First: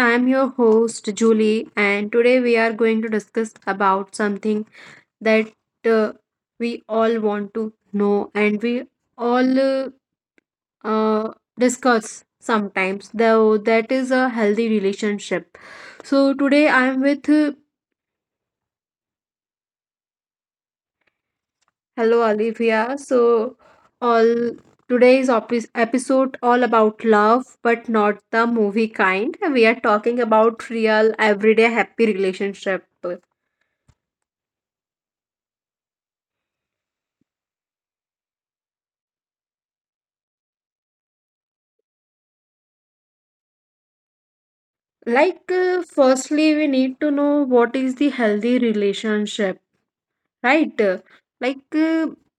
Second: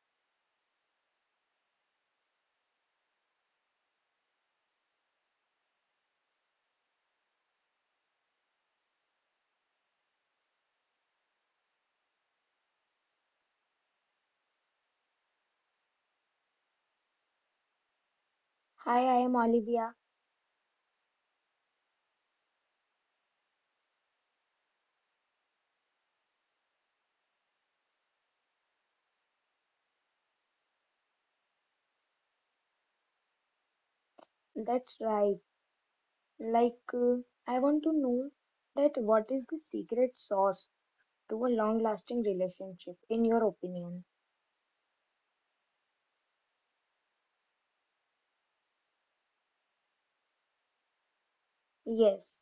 I am your host Julie and today we are going to discuss about something that uh, we all want to know and we all uh, discuss sometimes though that is a healthy relationship. So today I am with Hi, I am Olivia. Hello, Olivia. So, all today's opis episode all about love, but not the movie kind. We are talking about real, everyday, happy relationship. That's right. Like, uh, I want to know that what is the secret sauce to a long-lasting relationship, in your opinion? Firstly, we need to know what is the healthy relationship, right? Like, uh, Yes,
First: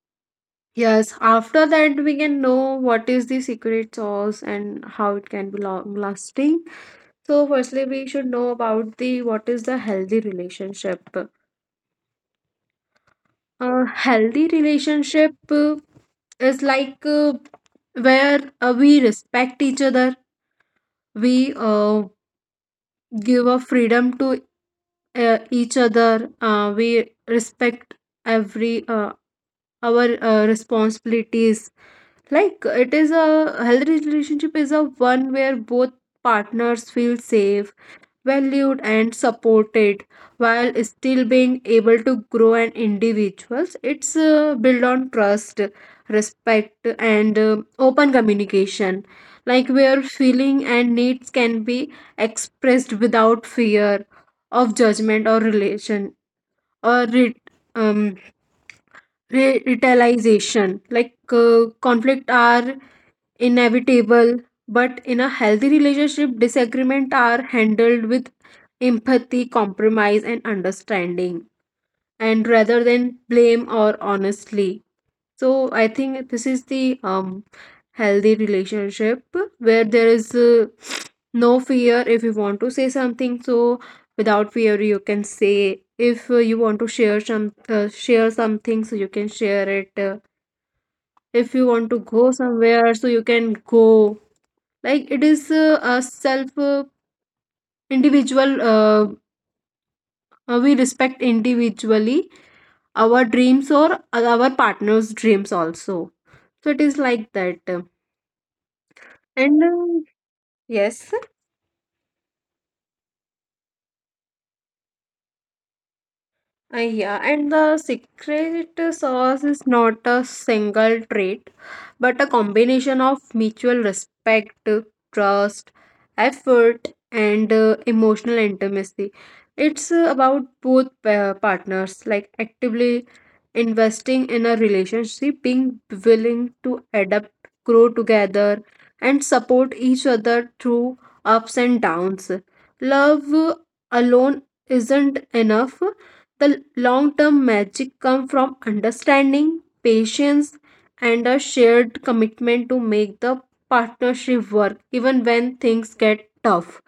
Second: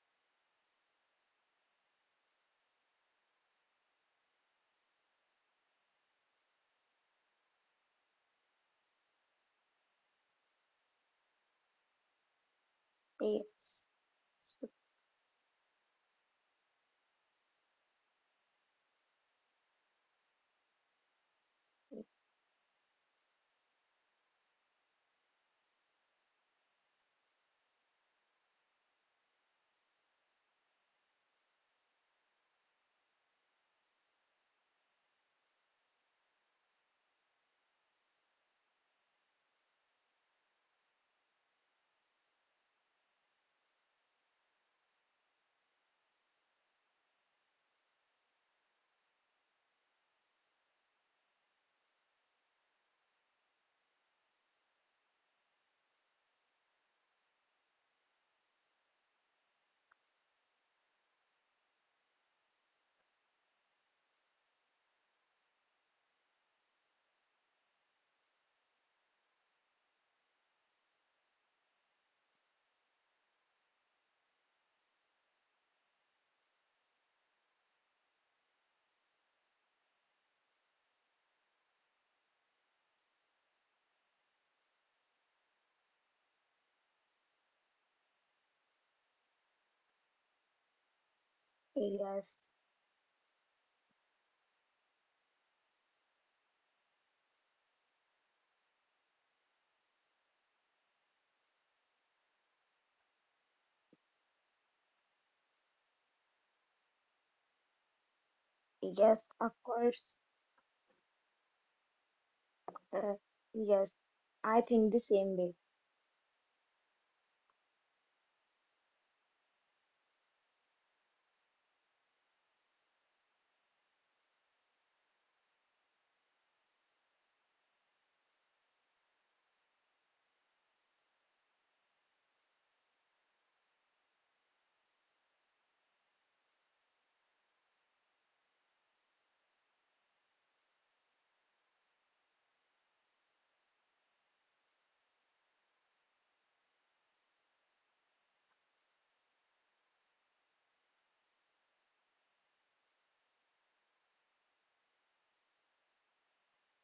yes. After that, we can know what is the secret sauce and how it can be long lasting. So, firstly, we should know about the what is the healthy relationship. A yes, healthy relationship is like where we respect each other, we give a freedom to each other, we respect every our responsibilities. Like, it is a healthy relationship is a one where both partners feel safe, valued and supported, while still being able to grow an individuals. It's built on trust, respect and open communication, like where feeling and needs can be expressed without fear of judgment or relation or um, retaliation. Like conflict are inevitable, but in a healthy relationship, disagreements are handled with empathy, compromise, and understanding, and rather than blame or honestly. So I think this is the healthy relationship where there is no fear if you want to say something. So without fear, you can say. If you want to share some share something, so you can share it. If you want to go yes, somewhere, so you can go like it is a self individual we respect individually our dreams or our partner's dreams also, so it is like that yes, of and course. yes. Uh, yes, I think the same way. Yeah, and the secret sauce is not a single trait, but a combination of mutual respect, trust, effort, and emotional intimacy. It's about both partners, like actively investing in a relationship, being willing to adapt, grow together, and support each other through ups and downs. Love alone isn't enough. The long term magic comes from understanding, patience, and a shared commitment to make the partnership work even when things get tough.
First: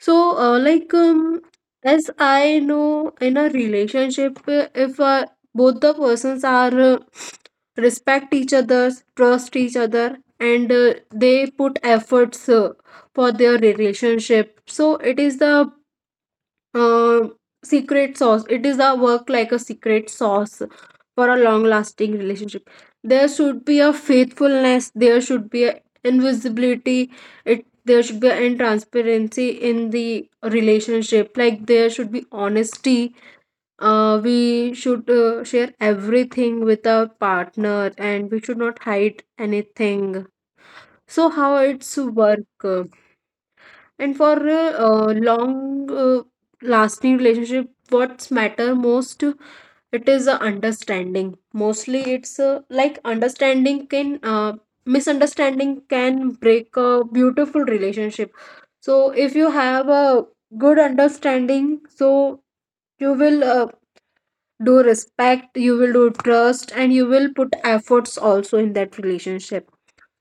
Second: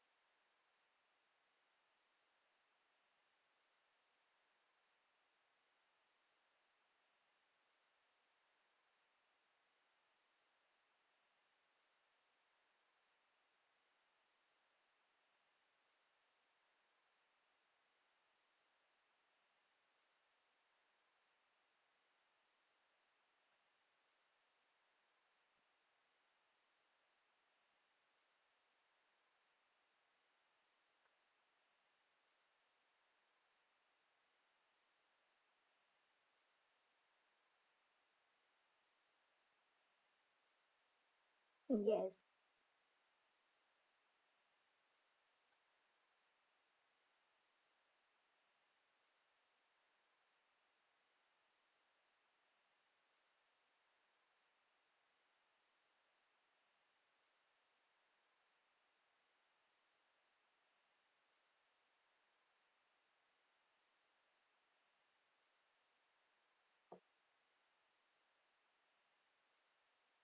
So, as I know, in a relationship, if both the persons are respect each other, trust each other, and they put efforts for their relationship, so it is the um, secret sauce. It is a work like a secret sauce for a long lasting relationship. There should be a faithfulness, there should be a invisibility, it there should be an transparency in the relationship. Like there should be honesty. We should share everything with our partner and we should not hide anything. So how it's Yes, work? And for a long lasting relationship, what's matter most, it is a understanding. Mostly it's like understanding can, misunderstanding can break a beautiful relationship. So if you have a good understanding, so you will do respect, you will do trust, and you will put efforts also in that relationship.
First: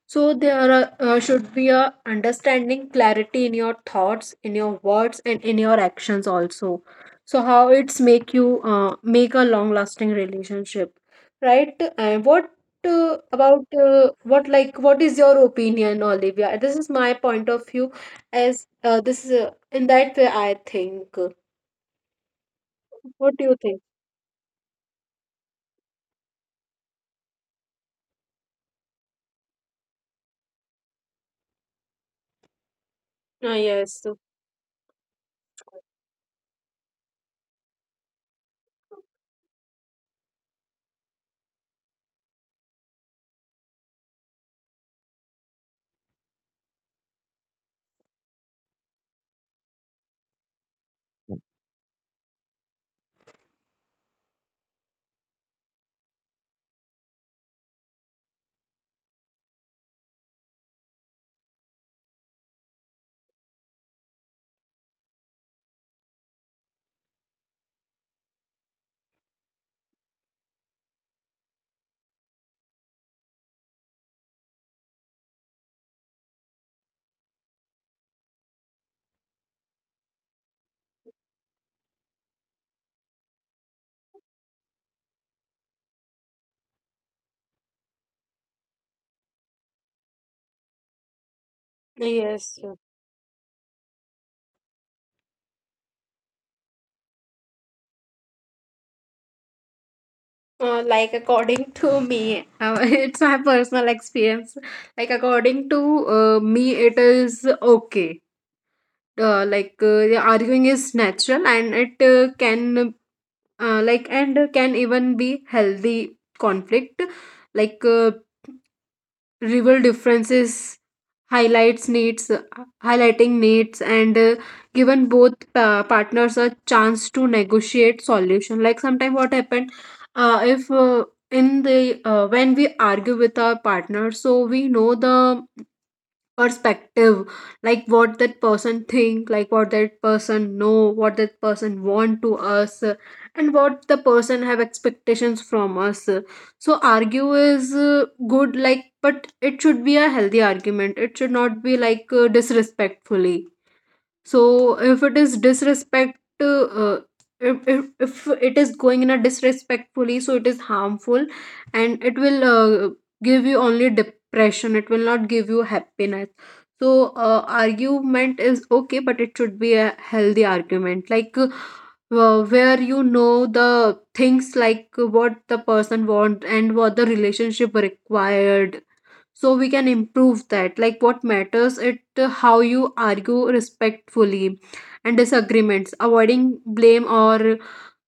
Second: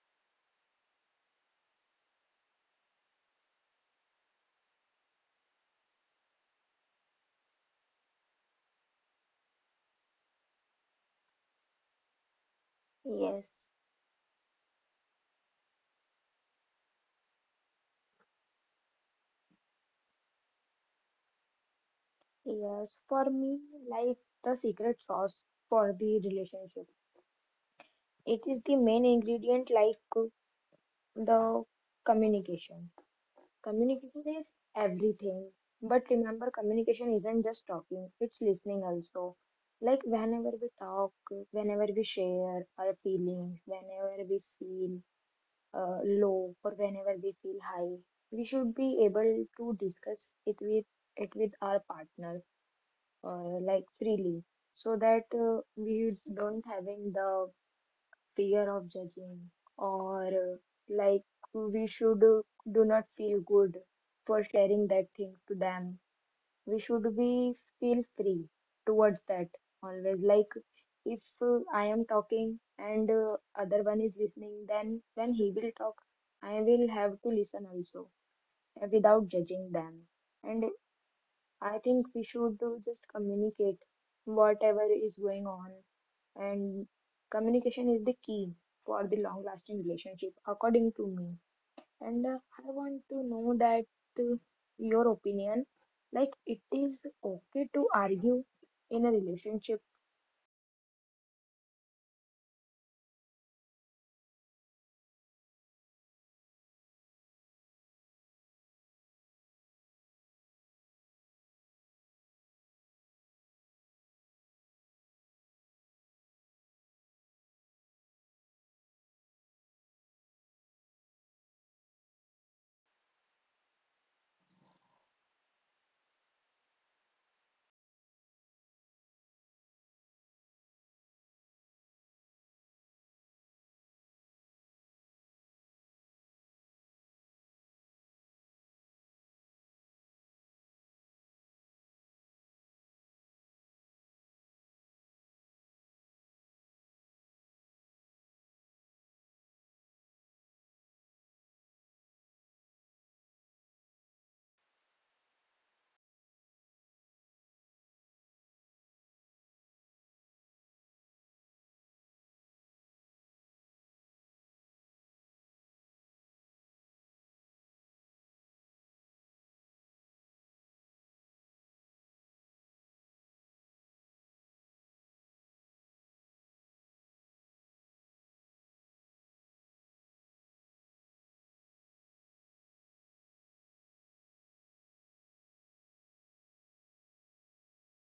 So there are, should be a understanding clarity in your thoughts, in your words, and in your actions also. So how it's make you make a long lasting relationship, right? And what yes, about what like what is your opinion, Olivia? This is my point of view. As this is in that way, I think. yes. For What do you me, think? like the secret sauce for the relationship, it is the main ingredient, the communication. Yes. Communication is everything. But remember, communication isn't just talking, it's listening also. Like whenever we talk, whenever we share our feelings, whenever we feel low or whenever we feel high, we should be able to discuss it with our partner like freely so that we don't having the fear of judging or like we should do not feel good for sharing that thing to them, we should be feel free towards that always. Like if I am talking and other one is listening, then when he will talk I will have to listen also, without judging them. And I think we should just communicate whatever is going on, and communication is the key for the long lasting relationship according to me. And Yes. I want to know that uh, your opinion, like it is okay to argue in a relationship. Like according to me it's my personal experience, like according to me it is okay, the arguing is natural and it can and can even be healthy conflict. Like rival differences, highlights needs highlighting needs, and given both partners a chance to negotiate solution. Like sometimes what happened, if in the when we argue with our partner, so we know the perspective, like what that person think, like what that person know, what that person want to us, and what the person have expectations from us. So argue is good, like, but it should be a healthy argument, it should not be like disrespectfully. So if it is disrespect uh, if it is going in a disrespectfully, so it is harmful, and it will give you only depression, it will not give you happiness. So argument is okay, but it should be a healthy argument, like where you know the things, like what the person want and what the relationship required, so we can improve that. Like what matters it how you argue respectfully, and disagreements avoiding blame or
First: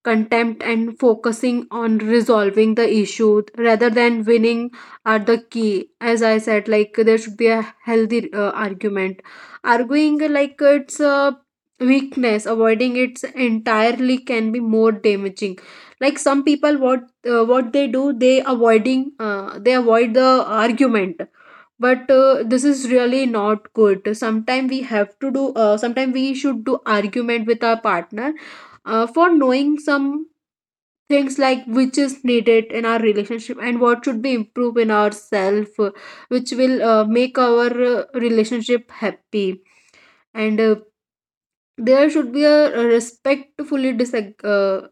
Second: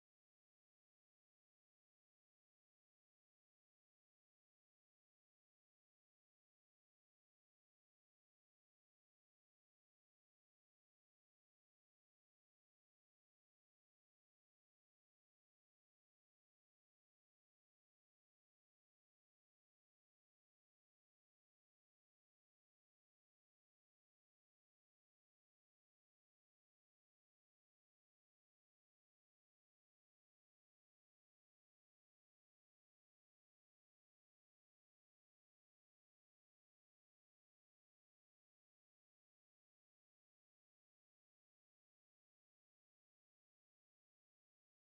contempt and focusing on resolving the issue rather than winning are the key. As I said, like there should be a healthy argument. Arguing like it's a weakness, avoiding it entirely can be more damaging. Like some people what they do, they avoiding they avoid the argument, but this is really not good. Sometimes we have to do, sometimes we should do argument with our partner, for knowing some things like which is needed in our relationship and what should be improved in ourself, which will make our relationship happy. And There should be a, respectfully disag- uh,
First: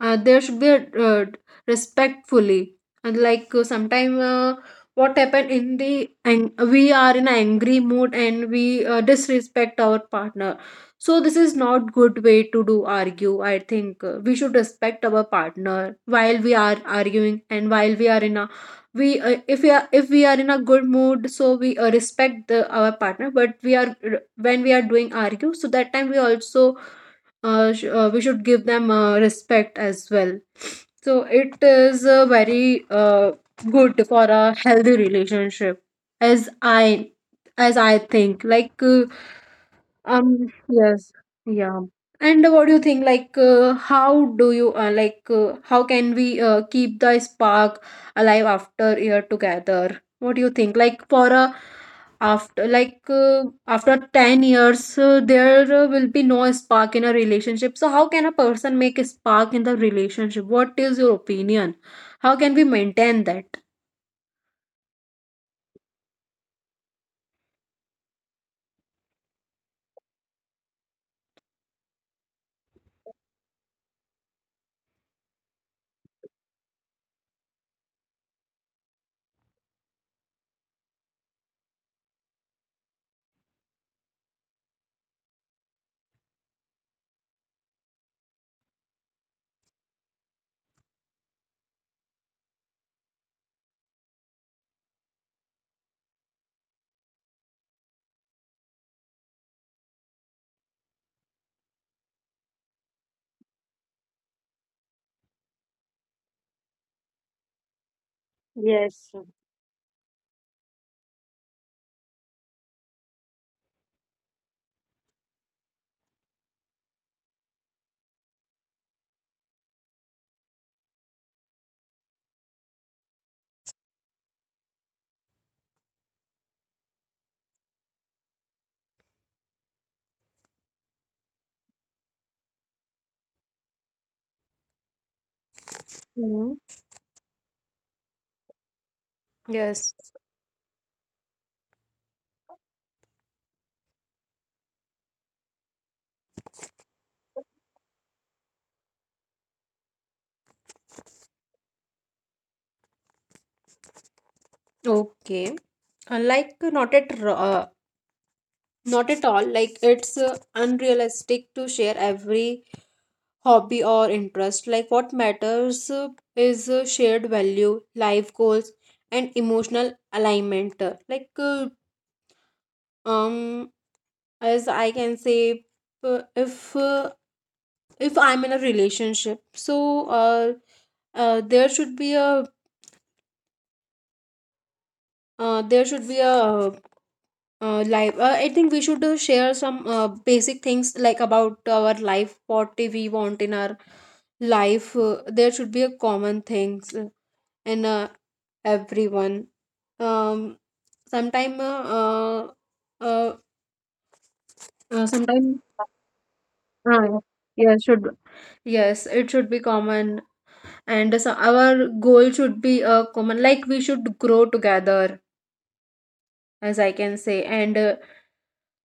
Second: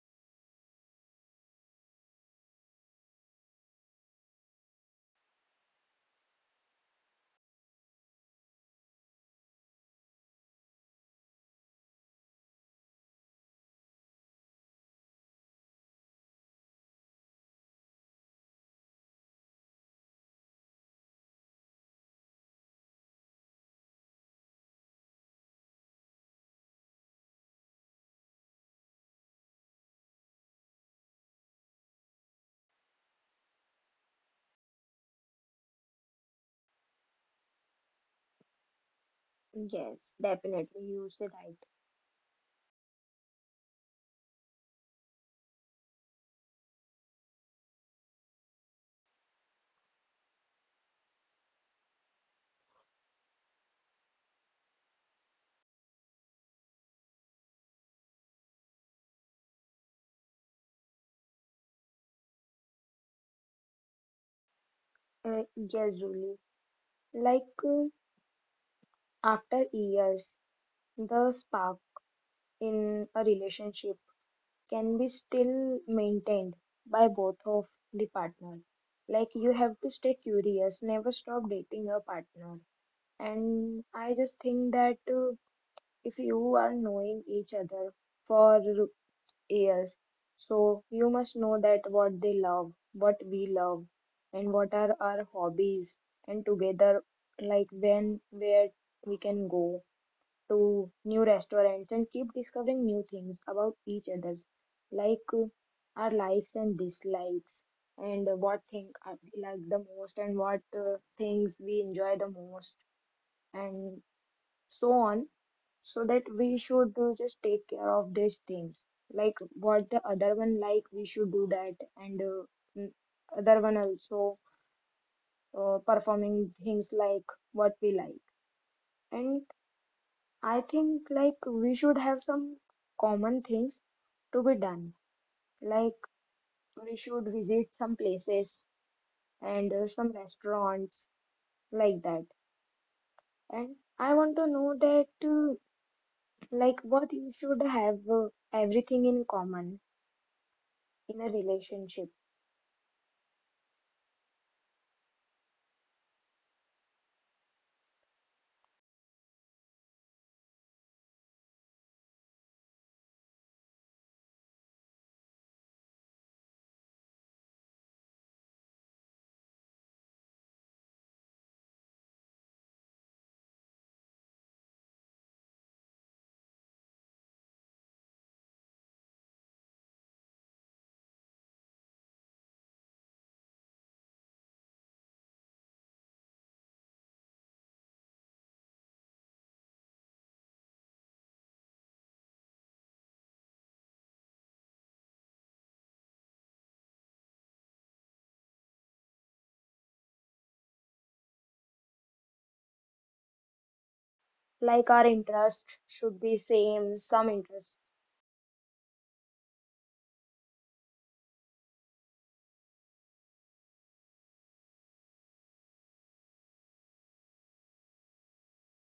uh, there should be a uh, respectfully, and like sometime what happened in the and we are in an angry mood and we disrespect our partner, so this is not good way to do argue, I think. We should respect our partner while we are arguing, and while we are in a, we if we are, in a good mood, so we respect the, our partner, but we are, when we are doing argue, so that time we also we should give them respect as well. So it is very good for a healthy relationship, as i as I think. Yes, definitely, you Yes, said right. yeah. And what do you think? Like, how do you like? How can we keep the spark alive after year together? What do you think? Like for a after after 10 years there will be no spark in a relationship. So how can a person make a spark in the relationship? What is your opinion, how can we maintain that? Yes, Julie, like uh, after years the spark in a relationship can be still maintained by both of the partner. Like you have to stay curious, never stop dating your partner. And I just think that if you are knowing each other for years, so you must know that what they love, what we love, and what are our hobbies, and together, like when, where we can go to new restaurants and keep discovering new things about each others, like uh, our likes and dislikes, and what thing Yes. We like the most, and what things we enjoy the most, and so on. So that we should just take care of these things, like what the other one like we should do that, and mm, other one also performing things like what we like. And I think like we should have some common things to be done. Like Mhm. we should visit some places and Yes. some restaurants like that. And I want to know that like what you should have everything in common in a relationship. Okay. Uh, like uh, not at r- uh, Not at all. Like, it's unrealistic to share every hobby or interest. Like, what matters is shared value, life goals, and emotional alignment. Like, uh, um, as I can say, uh, if uh, if I'm in a relationship, so uh, there should be a there should be a life. I think we should share some basic things like about our life, what we want in our life. There should be a common things in everyone. Um sometime uh Like our sometime interest should be same, Uh, some yeah, interest. should yes it should be common, and so our goal should be common, like we should grow together, as I can say. And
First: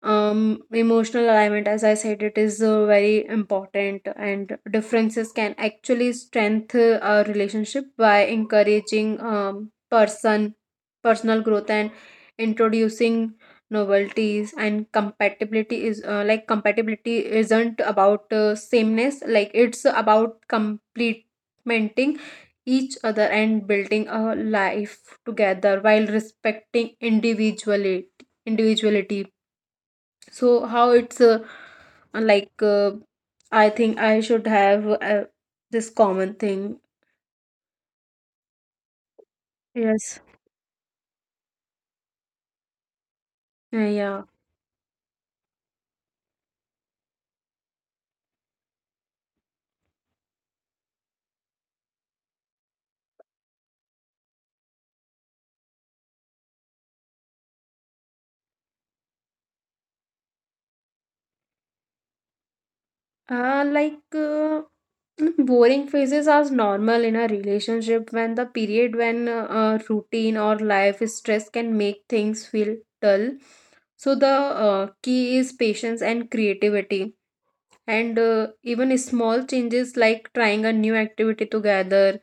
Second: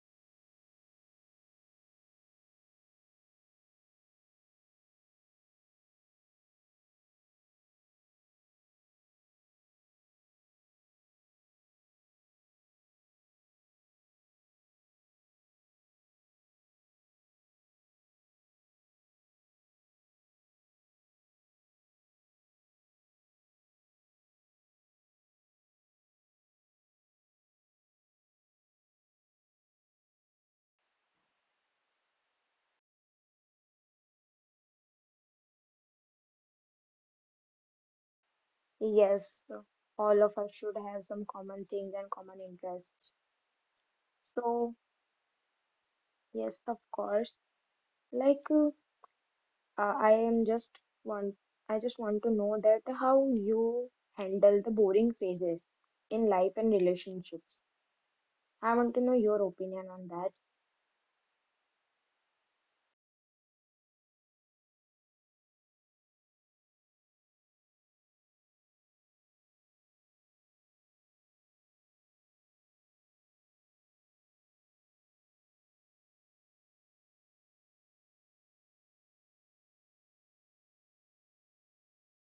Emotional alignment, as I said, it is very important, and differences can actually strengthen a relationship by encouraging personal growth and introducing novelties. And compatibility is compatibility isn't about sameness, like it's about complementing each other and building a life together while respecting individuality. So how it's like uh, I think I should have this common thing. Yes, so Yes. all of us should have some common things and common interests. Uh, yeah So yes, of course. Like uh, Uh, I am just want I just want to know that how you handle the boring phases in life and relationships. I want to know your opinion on that. uh, like uh, Boring phases are normal in a relationship when the period when routine or life stress can make things feel dull. So the key is patience and creativity, and even small changes like trying a new activity together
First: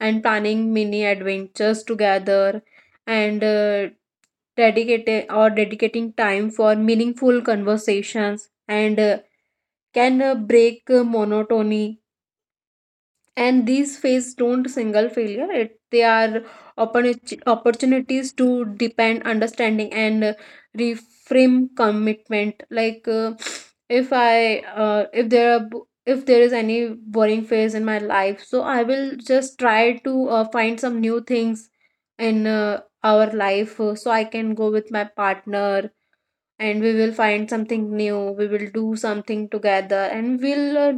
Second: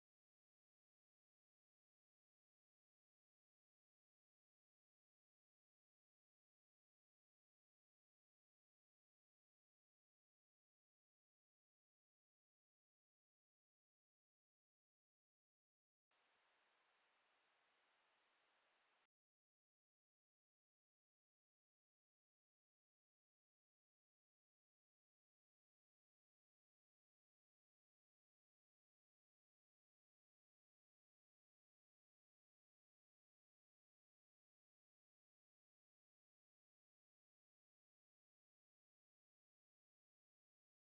and planning mini adventures together, and dedicating or dedicating time for meaningful conversations and can break monotony. And these phase don't single failure, it they are opportunities to depend understanding, and reframe commitment. Like uh, if i uh, if there are if there is any boring phase in my life, so I will just try to find some new things in our life, so I can go with my partner, and we will find something new, we will do something together, and we'll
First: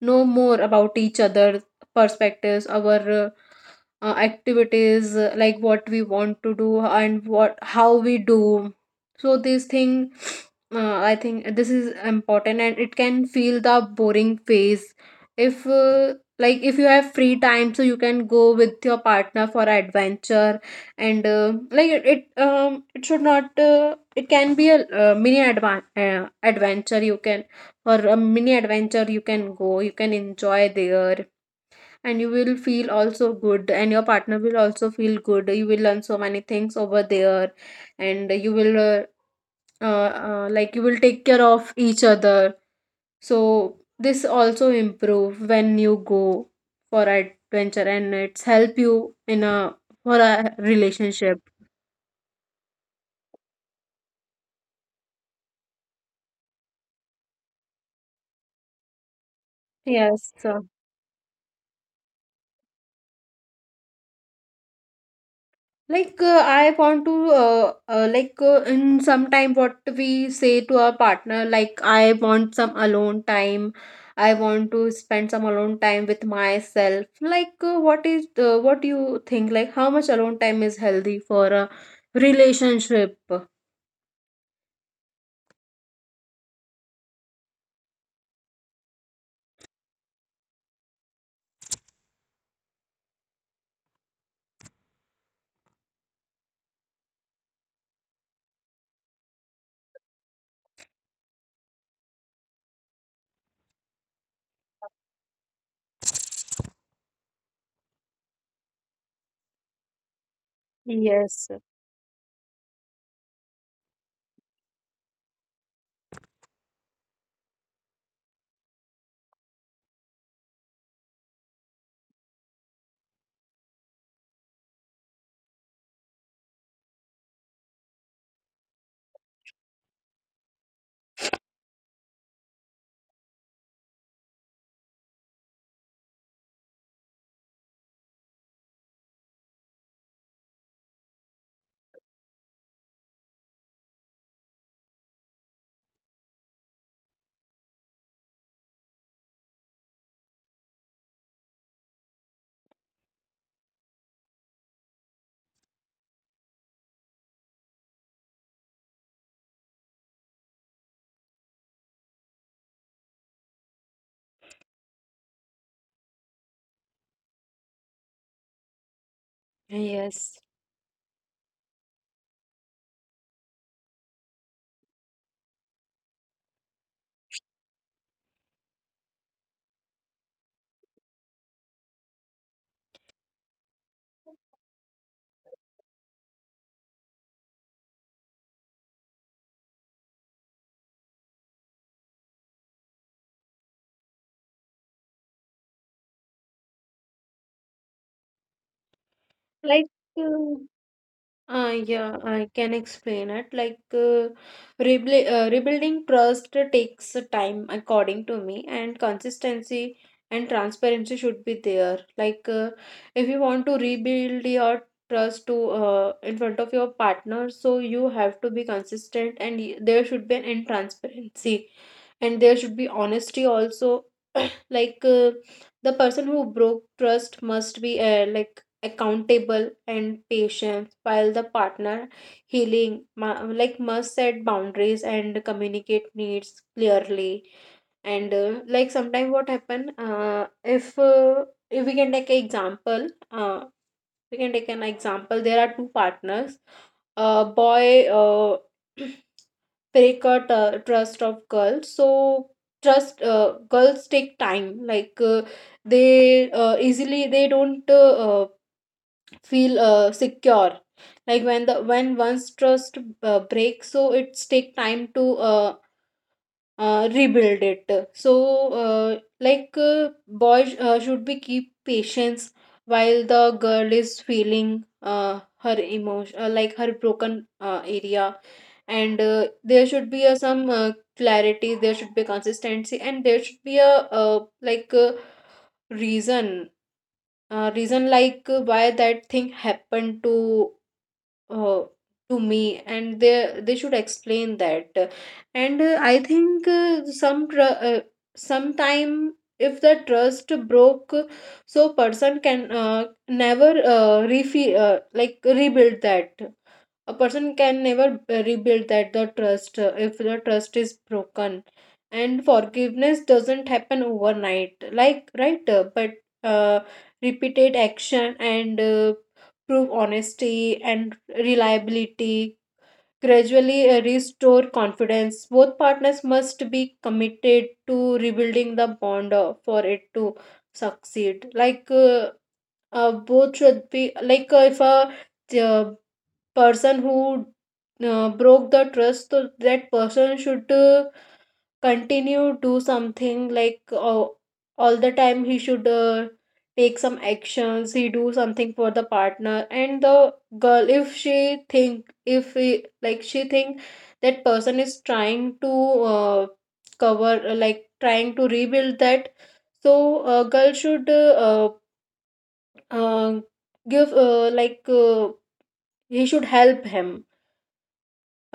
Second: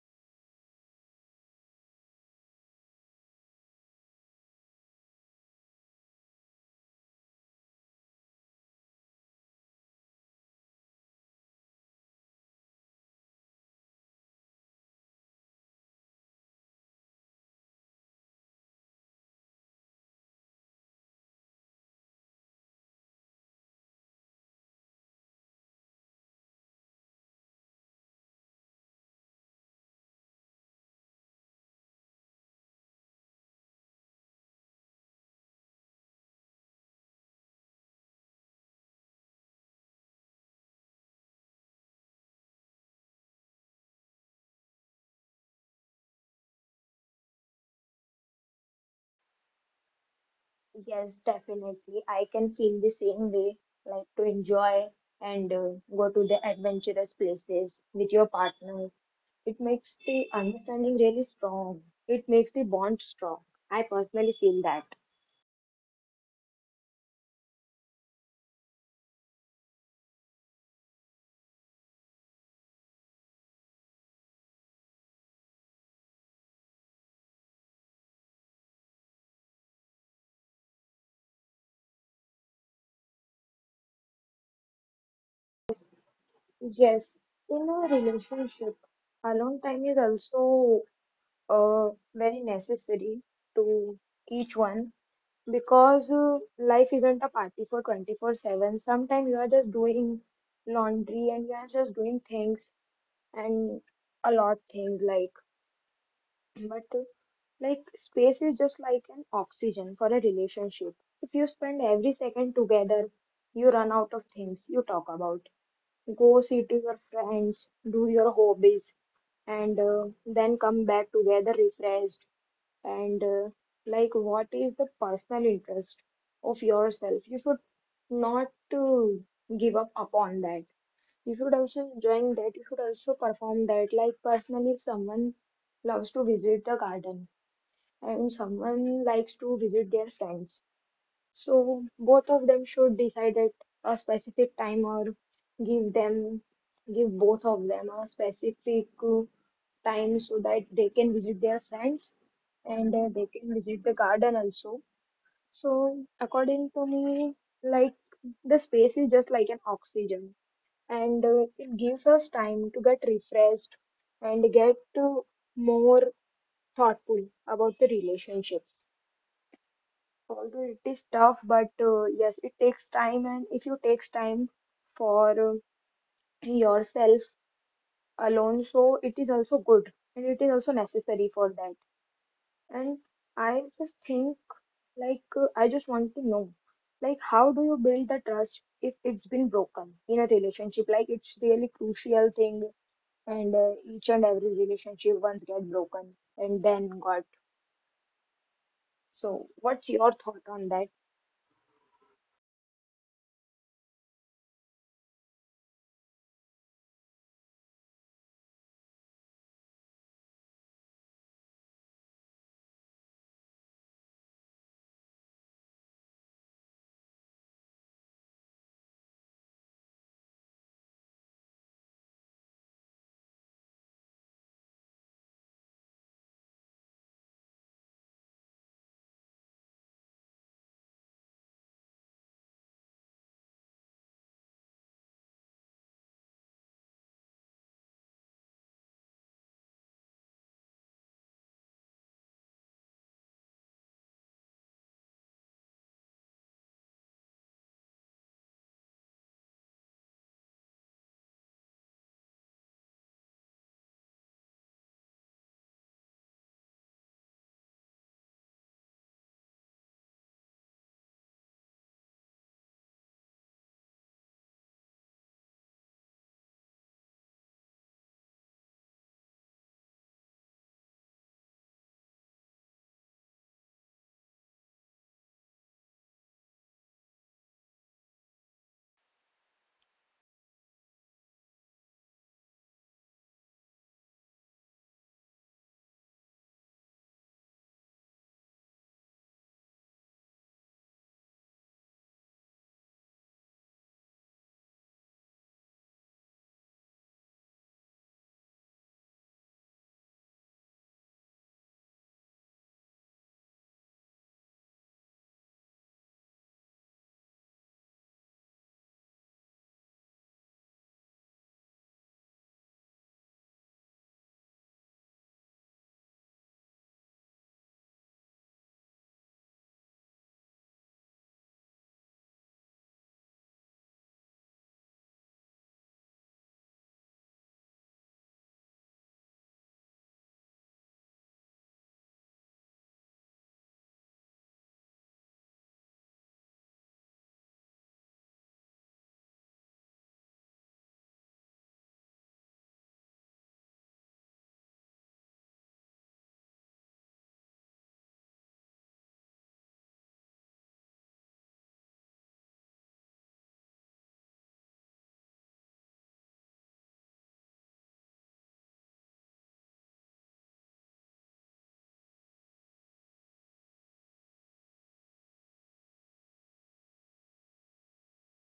know more about each other, perspectives, our activities, like what we want to do and what how we do. So this thing, I think this is important, and it can feel the boring phase. If like if you have free time, so you can go with your partner for adventure. And like it should not, it can be a mini advan adventure you can, or a mini adventure, you can go, you can enjoy there, and you will feel also good, and your partner will also feel good, you will learn so many things over there. And you will uh, uh, uh, like you will take care of each other. So this also improve when you go for adventure, and it's help you in a, for a Yes, relationship. definitely. I can feel the same way, like to enjoy and go to the adventurous places with your partner. It makes the Yes, sir. understanding really strong. It makes the bond strong. I personally feel that. Like, I want to in some time what we say to our partner like, I want some alone time. I want to spend some alone time with myself. Like, what do you think? Like, how much alone time is healthy for a relationship? Yes, in a relationship, alone time is also uh, very necessary to each one, because life isn't a party for 24/7. Sometimes you are just doing laundry and you are just doing things and a lot things like, but like space is just like an oxygen for a relationship. If you Yes, spend every second together, you run out of things you talk about. Go see to your friends, do your hobbies, and then come back together refreshed. And like what is the personal interest of yourself, you should not to give up upon that, you should also enjoying that, you should also perform that. Like personally, if someone loves to visit the garden and someone likes to visit their friends, so both of them should decide at a specific time, or give them, give both of them a specific time so that they can visit their friends and they can visit the garden also. So, according to me, like the space is just like an oxygen, and it gives us time to get refreshed and get more thoughtful about the relationships. yes. Although it is tough, but yes, it takes time, and if you takes time for yourself alone, so it is also good and it is also necessary for that. And I just think, I just want to know, like, how do you build the trust if it's been broken in a relationship? Like, it's really crucial thing, and each and every relationship once get broken and then got. So, Like what's your thought uh, on that? uh, yeah, I can explain it. Like, rebuilding trust takes time, according to me, and consistency and transparency should be there. Like, if you want to rebuild your trust to in front of your partner, so you have to be consistent, and there should be an in transparency, and there should be honesty also. Like, the person who broke trust must be like accountable and patient, while the partner healing like must set boundaries and communicate needs clearly. And like sometimes what happen, if we can take an example, we can take an example, there are two partners, uh, boy, break a trust of girls, so trust, girls take time, like they easily they don't feel secure. Like when the when one's trust breaks, so it's take time to uh, rebuild it. So like, boys should be keep patience while the girl is feeling her emotion, like her broken area. And there should be a, some clarity, there should be consistency, and there should be a reason, reason, like, why that thing happened uh, to me, and they should explain that. And I think sometime, if the trust broke, so person can never like rebuild that. A person can never rebuild that the trust if the trust is broken. And forgiveness doesn't happen overnight, like, right, but uh, repeated action and prove honesty and reliability gradually restore confidence. Both partners must be committed to rebuilding the bond for it to succeed. Like, both should be like, if a uh, person who broke the trust, so that person should continue do something, like, all the time he should take some actions, he do something for the partner. And the girl, if she think, if he, like she think that person is trying to uh, cover like trying to rebuild that, so girl should uh, give like he should help him.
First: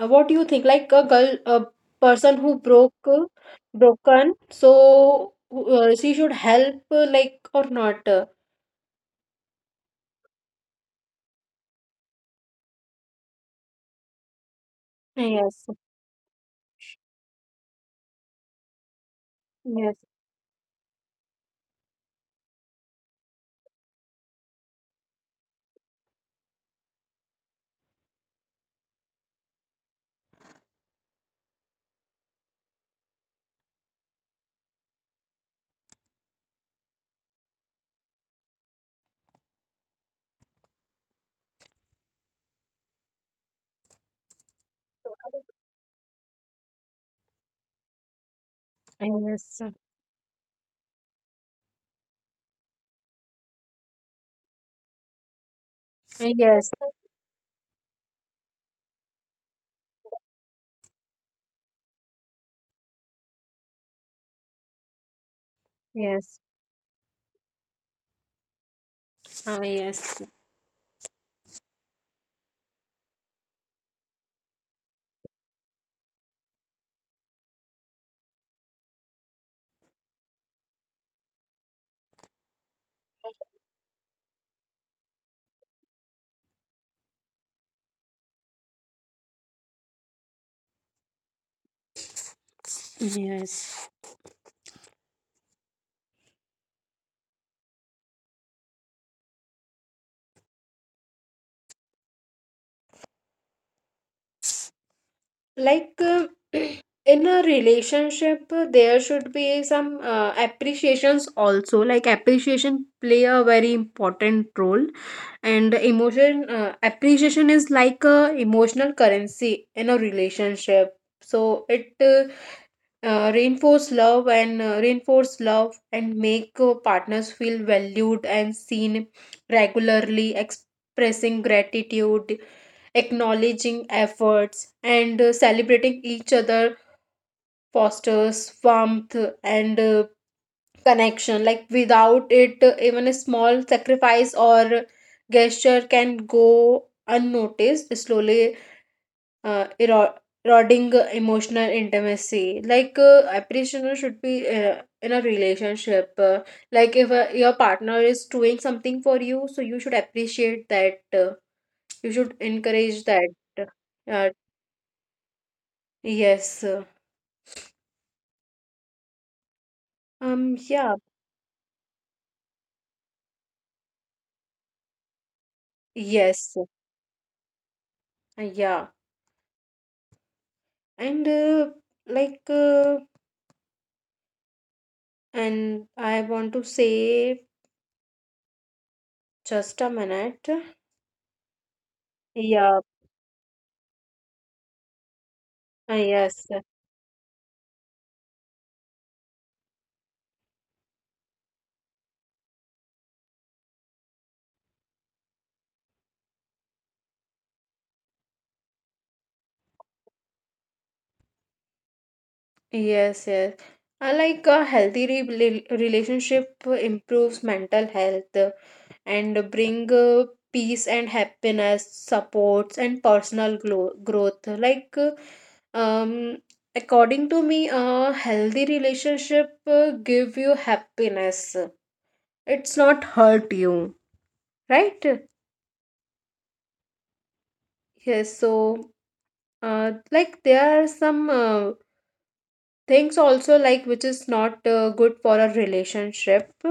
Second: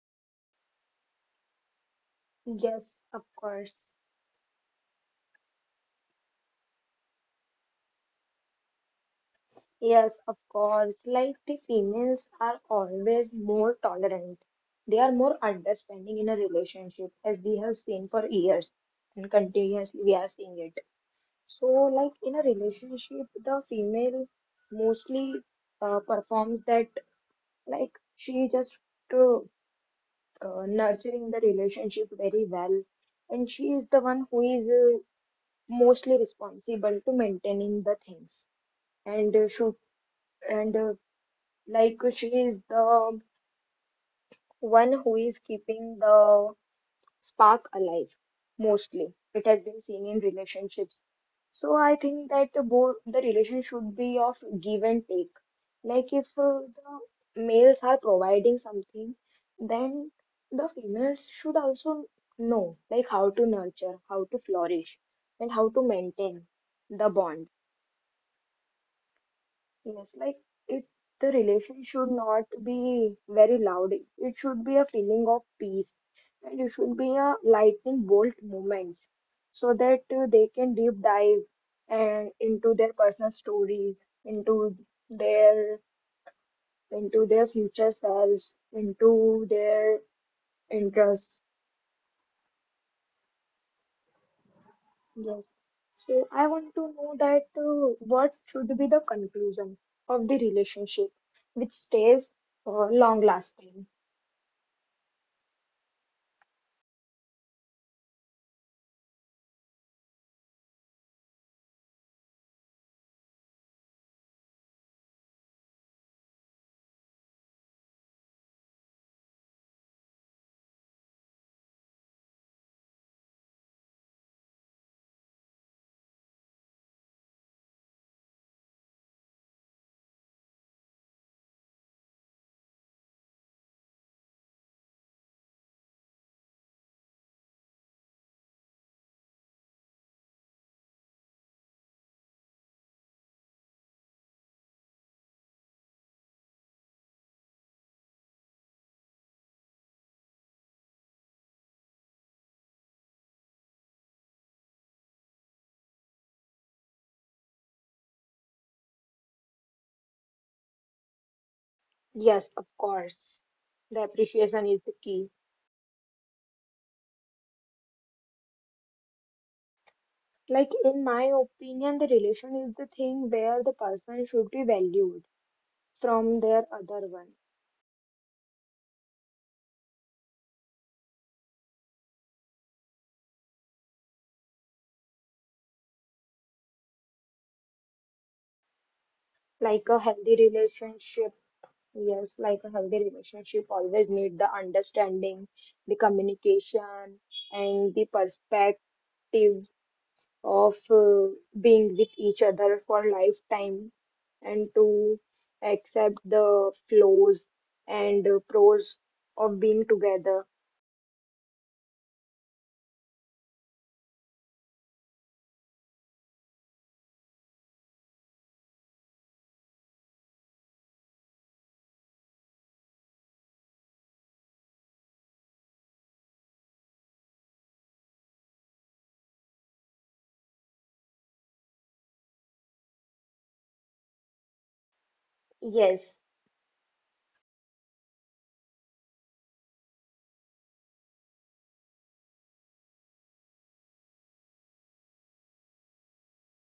What do you think? Like a girl, a person who broke, Yes, of course. broken, so she should help, like or not? Yes, of course. Like the females are always more tolerant. They are more Yes, understanding in a relationship, as we have seen for years, and yes, continuously we are seeing it. So, like in a relationship, the female mostly performs that, like she just uh, nurturing the relationship very well, and she is the one who is mostly responsible to maintaining the things, and uh, should and like she is the one who is keeping the spark alive mostly. It yes, has been seen in relationships. So I think that the both the relation should be of give and take. Like if yes, the yes, males are providing something, then the females should also know like how to nurture, how to flourish, and how to yes, maintain the bond. ah, Yes, yes, like it, the relation should not be very loud. It should be a feeling of peace, and it should be a lightning bolt moments, so that they can deep dive and into their personal stories, into their into their future selves, into their interests. yes. Yes. So I want to know that what should be the conclusion of the relationship, which stays long lasting. Like, in a relationship, there should be some appreciations also. Like, appreciation play a very important role, and emotion appreciation is like a emotional currency in a relationship. So it reinforce love and make partners feel valued and seen. Regularly expressing gratitude, acknowledging efforts, and celebrating each other fosters warmth and connection. Like, without it, even a small sacrifice or gesture can go unnoticed, slowly uh, ero- eroding emotional intimacy. Like, appreciation should be in a relationship like if your partner is doing something for you, so you should appreciate that, you should Yes, of encourage that. course. The uh, appreciation is the key. yes uh, um Like, yeah in my opinion, the relation is the thing where the person should be valued from yes, their other one. uh, yeah and uh, like uh, and I want to say, just Like a a healthy minute. relationship, yes, like a yeah healthy relationship always need the understanding, uh, the yes uh, communication, and the perspective of being with each other for lifetime and to accept the flaws and pros of being together. Yes, yes. Like a healthy relationship improves mental health, and bring peace and happiness, supports and personal growth. Like um, according to me, a healthy relationship give you happiness. It's not hurt you, right? Yes, Yes. So, like there are some things also, like which is not good for a relationship,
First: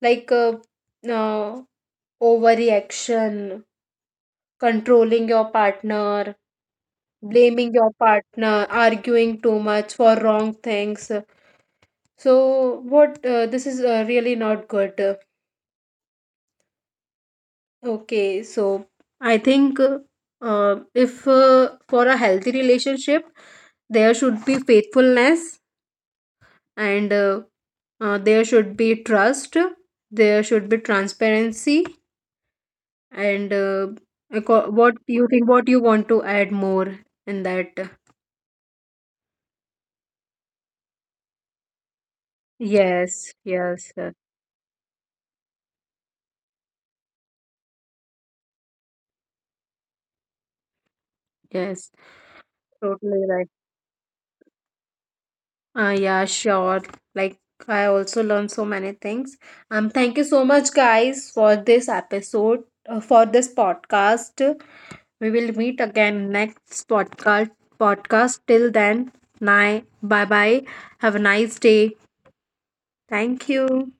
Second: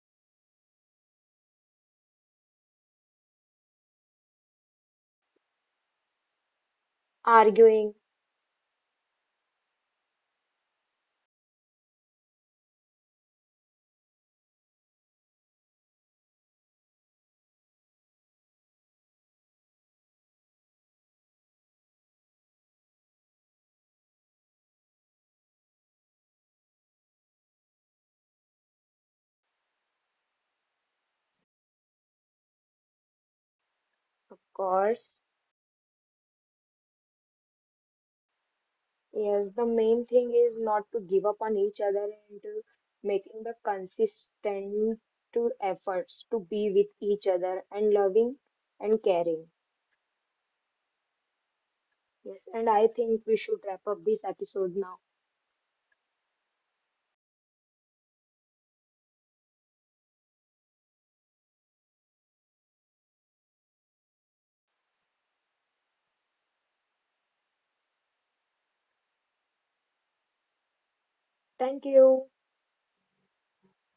like uh, overreaction, controlling your partner, blaming your arguing, partner, arguing too much for wrong things. So, what this is really not good. Okay, so I think, if for a healthy relationship, there should be faithfulness, and there should be trust, there should be transparency, And uh, of acco- what course. you think, what you want to add more in that? Yes, the main thing is not to give up on each other and to Yes, making the yes, uh, consistent to efforts to be with each other, and loving and caring. yes, Yes, and I totally think we right. should wrap up this episode now. Yeah, sure. Like, I also learned so many things. Thank you so much, guys, for this episode, for this podcast. We will meet again next podcast. Podcast. Till then, bye, bye. Have a nice Thank day. you. Thank you.